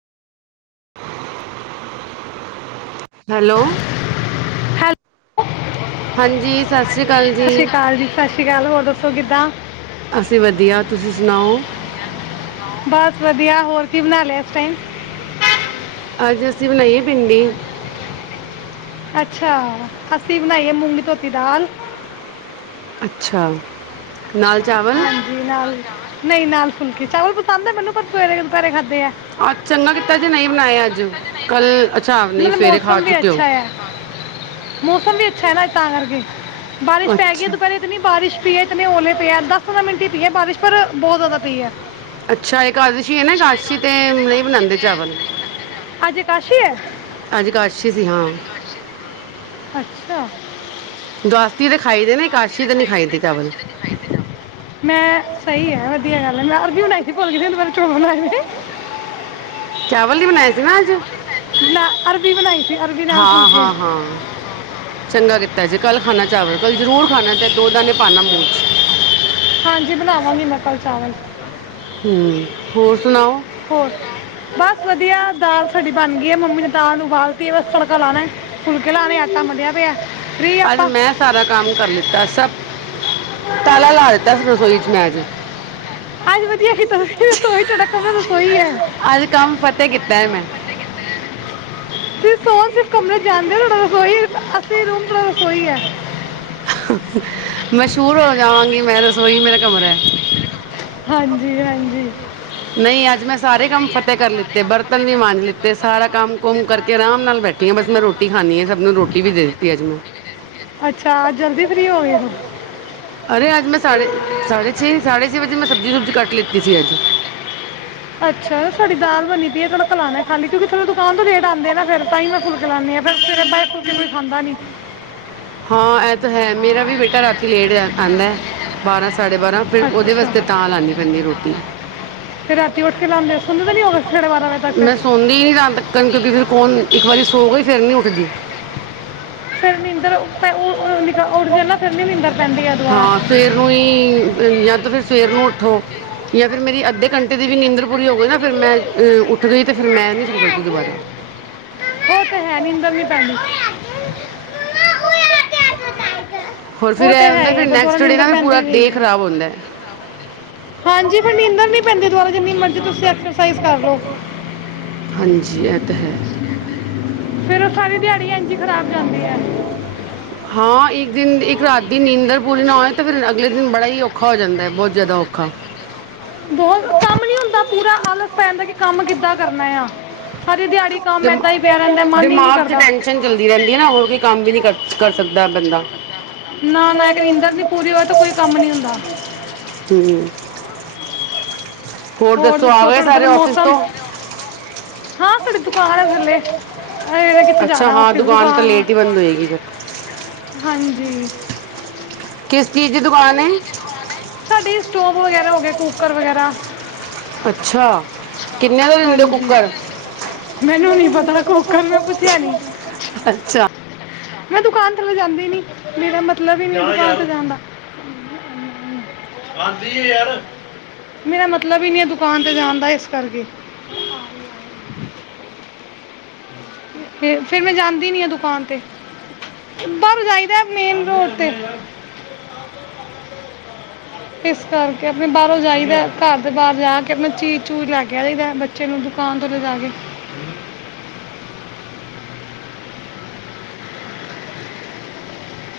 [unintelligible] Hello. Hello ਹਾਂਜੀ। ਸਤਿ ਸਤਿ ਅਕਾਲ ਜੀ ਸ਼੍ਰੀ ਅਕਾਲ। ਸਤਿ ਸ਼੍ਰੀ ਅਕਾਲ। ਹੋਰ ਦੱਸੋ ਕਿਦਾ। ਆ ਅਸੀਂ ਵਧੀਆ। ਤੁਸੀਂ ਸੁਣਾਓ। ਬਸ ਵਧੀਆ ਹੋਰ ਕੀ ਬਣਾ ਲਿਆ ਇਸ ਟਾਈਮ। ਅੱਜ ਅਸੀਂ ਬਣਾਈਏ ਭਿੰਡੀ। ਅੱਛਾ, ਅੱਸੀ ਬਣਾਈ ਹੈ ਮੂੰਗੀ ਧੋਤੀ ਦਾਲ। ਅੱਛਾ। ਨਾਲ ਚਾਵਲ ਹਾਂਜੀ, ਦਾਲ-ਚਾਵਲ। ਨਹੀਂ ਨਾਲ ਫੁਲਕੇ ਚਾਵਲ ਪਸੰਦ ਐ। ਮੈਨੂੰ ਪਰ ਸਵੇਰੇ ਦੁਪਹਿਰੇ ਖਾਧੇ ਅੱਜ ਚੰਗਾ ਕੀਤਾ ਜੇ ਨਹੀਂ ਬਣਾਏ ਅੱਜ ਕੱਲ ਅੱਛਾ ਨਹੀਂ ਮਤਲਬ ਸਵੇਰੇ ਖਾ ਮੌਸਮ ਵੀ ਚੁੱਕੇ ਹੋ ਅੱਛਾ ਆ। ਮੌਸਮ ਵੀ ਅੱਛਾ ਹੈ ਨਾ ਤਾਂ ਕਰਕੇ। ਬਾਰਿਸ਼ ਪੈ ਗਈ ਅੱਛਾ ਦੁਪਹਿਰੇ ਇ ਤਾਂਨੀ ਬਾਰਿਸ਼ ਪੀ ਐੱਚ ਲੇ ਪਿਆ ਦਸ ਪੰਦਰਾਂ ਮਿੰਟ ਹੀ ਪੀ ਹੈ ਬਾਰਿਸ਼ ਪਰ ਬਹੁਤ ਜ਼ਿਆਦਾ ਪਈ ਹੈ। ਅੱਛਾ ਇਕਾਦਸ਼ੀ ਹੈ ਨਾ ਇਕਾਸ਼ੀ ਤੇ ਨਹੀਂ ਬਣਾਉਦੇ ਚਾਵਲ। ਅੱਜ ਕਾਸ਼ੀ ਹੈ ਅੱਜ ਕਾਾਸ਼ੀ ਸੀ ਹਾਂ। [inaudible] ਦਸ ਮੈਂ ਸਹੀ ਹੈ ਵਧੀਆ ਗੱਲ ਹੈ ਮੈਂ ਵੀ ਬਣਾਈ ਸੀ ਭੁਲ ਗਈ ਦੁਪਹਿਰੇ ਚੋਲ ਬਨਾਏ ਨੇ। ਚਾਵਲ ਵੀ ਬਣਾਏ ਸੀ ਨਾ ਅੱਜ। ਬਣਾ ਅਰਬੀ ਬਣਾਈ ਸੀ ਅਰਬੀ ਨਾਲ ਹਾਂ, ਫੁਲਕੇ ਹਾਂ, ਹਾਂ। ਚੰਗਾ ਕੀਤਾ ਜੇ ਕੱਲ ਖਾਨਾ ਚਾਵਲ ਕੱਲ ਜਰੂਰ ਖਾਣਾ ਚਾਹੇ ਦੋ ਦਾਣੇ ਪਾਣਾ ਮੂੰਹ ਚ। ਹਾਂਜੀ ਬਣਾਵਾਂਗੀ ਮੈ ਕੱਲ ਚਾਵਲ। ਹੂੰ, ਹੋਰ ਸੁਣਾਓ। ਹੋਰ ਬਸ ਵਧੀਆ ਦਾਲ ਸਾਡੀ ਬਣ ਗਈ ਹੈ, ਮੰਮੀ ਨੇ ਦਾਲ ਨੂੰ ਉਬਾਲਤੀ ਹੈ ਬਸ ਤੜਕਾ ਲਾਣਾ ਏ, ਫੁਲਕੇ ਲਾਣੇ ਆਟਾ ਮਲਿਆ ਪਿਆ ਏ। ਅੱਜ ਮੈਂ ਸਾਰਾ ਕੰਮ ਕਰ ਲਿੱਤਾ ਸਭ ਤਾਲਾ ਲਾ ਦਿੱ ਤਾਂ ਸੀ ਰਸੋਈ ਚ ਮੈਂ ਅੱਜ, ਅੱਜ ਵਧੀਆ ਕੀਤਾ ਤੁਸੀਂ ਰਸੋਈ ਤੁਹਾਡਾ ਕਮਰਾ ਰਸੋਈ ਹੈ ਅੱਜ-ਕੰਮ ਫਤਿਹ ਕੀਤਾ ਏ ਮੈਂ। ਸੋਣ ਸਿਰਫ ਕਮਰੇ ਚ ਜਾਂਦੇ ਔ ਤੁਹਾਡਾ ਰਸੋਈ ਅਸਲੀ ਰੂਮ ਤੁਹਾਡਾ ਰਸੋਈ ਐ। ਮਸ਼ਹੂਰ ਹੋ ਜਾਵਾਂਗੀ ਮੈਂ ਰਸੋਈ ਮੇਰਾ ਕਮਰਾ ਹੈ। ਹਾਂਜੀ-ਹਾਂਜੀ। ਨਹੀਂ ਅੱਜ ਮੈਂ ਸਾਰੇ ਕੰਮ ਫ਼ਤਿਹ ਕਰ ਲਿੱਤੇ, ਬਰਤਨ ਵੀ ਮਾਂਜ ਲਿੱਤੇ ਸਾਰਾ ਕੰਮ-ਕੁਮ ਕਰਕੇ ਆਰਾਮ ਨਾਲ ਬੈਠੀ ਆ, ਬਸ ਮੈਂ ਰੋਟੀ ਖਾਣੀ ਆ, ਸਭ ਨੂੰ ਰੋਟੀ ਵੀ ਦੇ ਦਿੱਤੀ ਅੱਜ ਮੈਂ। ਅੱਛਾ ਅੱਜ ਜਲਦੀ ਫ੍ਰੀ ਹੋ ਗਏ ਹੋ ਅਰੇ ਅੱਜ ਮੈਂ ਸਾਢੇ ਛੇ ਸਾਢੇ ਛੇ ਵਜੇ ਮੈਂ ਸਬਜ਼ੀ-ਸੁਬਜ਼ੀ ਕੱਟ ਲਿੱਤੀ ਸੀ ਅੱਜ। ਅੱਛਾ, ਸਾਡੀ ਦਾਲ ਬਣੀ ਪਈ ਏ ਤੜਕਾ ਲਾਣਾ ਖਾਲੀ ਕਿਉਂਕਿ ਥੱਲੋ ਦੁਕਾਨ ਤੋਂ ਲੇਟ ਆਂਦੇ ਨਾ ਫਿਰ ਤਾਂਹੀ ਮੈਂ ਫੁਲਕੇ ਲਾਂਦੀ ਆਂ ਫਿਰ-ਫਿਰ ਬਏ ਫੁਲਕੇ ਕੋਈ ਖਾਂਦਾ ਨੀ। ਹਾਂ ਇਹ ਤਾਂ ਹੈ ਮੇਰਾ ਵੀ ਬੇਟਾ ਰਾਤੀ ਲੇਟ ਆਂਦਾ ਬਾਰਾਂ-ਸਾਢੇ ਬਾਰਾਂ ਫਿਰ ਉਹਦੇ ਅੱਛਾ ਵਾਸਤੇ ਤਾਂ ਲਾਣੀ ਪੈਂਦੀ ਰੋਟੀ, ਫਿਰ ਰਾਤੀ ਉੱਠ ਕੇ ਲਾਉਂਦੇ ਹੋ? ਸੁਣਦੇ ਤਾਂ ਨਹੀਂ ਹੋਗੇ ਸਾਢੇ ਬਾਰਾਂ ਵਜੇ ਤੱਕ ਫਿਰ ਮੈਂ ਸੌਂਦੀ ਨੀ ਰਾਤ ਤੱਕਣ ਕਿਉਂਕਿ ਫਿਰ ਕੌਣ ਇੱਕ ਵਾਰੀ ਸੋ ਗਈ ਫਿਰ ਨੀ ਉੱਠਦੀ। ਨੀਂਦਰ ਫਿਰ ਉਹ ਨਿੱਕਾ ਉੱਠ ਜੇ ਨਾ ਫਿਰ ਨੀ ਨਿੰਦਰ ਹਾਂ ਸਵੇਰ ਨੂੰ ਹੀ ਜਾਂ ਤਾਂ ਫਿਰ ਸਵੇ ਸਵੇਰ ਨੂੰ ਉੱਠੋ ਜਾਂ ਫਿਰ ਮੇਰੀ ਅੱਧੇ ਘੰਟੇ ਦੀ ਵੀ ਨੀਂਦਰ ਪੂਰੀ ਹੋ ਗਈ ਨਾ ਫਿਰ ਮੈਂ ਅ ਉੱਠ ਗਈ ਤੇ ਫਿਰ ਮੈਂ ਨੀ ਸੋ ਸਕਦੀ ਦੁਬਾਰਾ। ਉਹ ਤੇ ਹੈ ਨੀਂਦਰ ਨਹੀਂ ਪੈਂਦੀ ਹੋਰ ਫਿਰ ਉਹ ਤੇ ਇਹ ਹੈ ਹੁੰਦਾ ਹੀ ਆ ਫਿਰ ਦੁਬਾਰਾ ਨੈਕਸਟ ਡੇ ਨਾ ਨੀਂਦਰ ਫਿਰ ਪੈਂਦੀ ਪੂਰਾ ਵੀ ਡੇ ਨਹੀਂ ਆ ਖਰਾਬ ਹੁੰਦਾ ਹੈ। ਹਾਂਜੀ, ਫਿਰ ਨੀਂਦਰ ਨੀ ਪੈਂਦੀ ਦੁਬਾਰਾ ਜਿੰਨੀ ਮਰਜੀ ਤੁਸੀਂ ਐਕਰਸਾਈਜ਼ ਕਰ ਲਓ। ਹਾਂਜੀ ਇਹ ਤਾਂ ਹੈ। ਫਿਰ ਉਹ ਸਾਰੀ ਦਿਹਾੜੀ ਇੰਝ ਹੀ ਖਰਾਬ ਜਾਂਦੀ ਹੈ ਹਾਂ ਇੱਕ ਦਿਨ ਇੱਕ ਰਾਤ ਦੀ ਨੀਂਦਰ ਪੂਰੀ ਨਾ ਹੋਏ ਤੇ ਫਿਰ ਅਗਲੇ ਦਿਨ ਬੜਾ ਹੀ ਔਖਾ ਹੋ ਜਾਂਦਾ ਹੈ ਬਹੁਤ ਜ਼ਿਆਦਾ ਔਖਾ ਬਹੁਤ ਕੰਮ ਨਹੀਂ ਹੁੰਦਾ ਪੂਰਾ ਆਲਸ ਪੈ ਜਾਂਦਾ ਕਿ ਕੰਮ ਕਿੱਦਾਂ ਕਰਨਾ ਆ ਸਾਰੀ ਦਿਹਾੜੀ ਕੰਮ ਏਦਾਂ ਹੀ ਪਿਆ ਰਹਿੰਦਾ ਮਨ ਹੀ ਨਹੀਂ ਦਿਮਾ-ਦਿਮਾਗ ਚ ਕਰਦਾ ਟੈਸ਼ਨ ਚੱਲਦੀ ਰਹਿੰਦੀ ਏ ਨਾ ਹੋਰ ਕੋਈ ਕੰਮ ਵੀ ਨਹੀਂ ਕਰ ਸਕਦਾ ਬੰਦਾ। ਨਾ ਨਾ ਇੱਕ ਨੀਂਦਰ ਨਹੀਂ ਪੂਰੀ ਹੋਏ ਤਾਂ ਕੋਈ ਕੰਮ ਨਹੀਂ ਹੁੰਦਾ ਹੂੰ ਹੋਰ ਦੱਸੋ ਆ ਗਏ ਤੁਹਾਡੇ ਸਾਰੇ ਉਧਰ ਔਫਿਸ ਮੌਸਮ ਤੋਂ। ਹਾਂ ਸਾਡੀ ਦੁਕਾਨ ਹੈ ਥੱਲੇ। ਇਹਨੇ ਕਿੱਥੇ ਅੱਛਾ ਜਾਣਾ ਹਾਂ ਆਫਿਸ ਦੁਕਾਨ ਤਾਂ ਹੈ ਲੇਟ ਹੀ ਬੰਦ ਹੋਏਗੀ ਫਿਰ। ਹਾਂਜੀ। ਕਿਸ ਚੀਜ਼ ਦੀ ਦੁਕਾਨ ਹੈ ਸਾਡੇ ਸਟੋਵ ਵਗੈਰਾ ਹੋ ਗਿਆ ਕੂਕਰ ਵਗੈਰਾ ਅੱਛਾ ਕਿੰਨੇ ਦਾ ਦਿੰਦੇ ਓ ਹਾਂਜੀ ਕੁੱਕਰ। ਮੈਨੂੰ ਨਹੀਂ ਪਤਾ ਕੁੱਕਰ ਮੈਂ ਪੁੱਛਿਆ ਨਹੀਂ ਅੱਛਾ ਮੈਂ ਦੁਕਾਨ ਥਲੇ ਜਾਦੀ ਨੀ ਮੇਰਾ ਮਤਲਬ ਹੀ ਨੀ ਦੁਕਾਨ ਤੇ ਜਾਣ ਦਾ ਮੇਰਾ ਮਤਲਬ ਹੀ ਨਹੀਂ ਦੁਕਾਨ ਤੇ ਜਾਣ ਦਾ ਇਸ ਕਰਕੇ ਫਿਰ ਮੈਂ ਜਾਂਦੀ ਨੀ ਆ ਦੁਕਾਨ ਤੇ ਬਾਹਰੋਂ ਜਾਈਦਾ ਮੇਨ ਰੋਡ ਤੇ ਇਸ ਕਰਕੇ ਆਪਣੇ ਬਾਹਰੋਂ ਜਾਈਦਾ ਘਰ ਦੇ ਬਾਹਰ ਜਾ ਕੇ ਆਪਣਾ ਚੀਜ਼ ਚੂਜ ਲੈ ਕੇ ਜਾਈਦਾ ਬੱਚੇ ਨੂੰ ਦੁਕਾਨ ਤੋਂ ਲਿਜਾ ਕੇ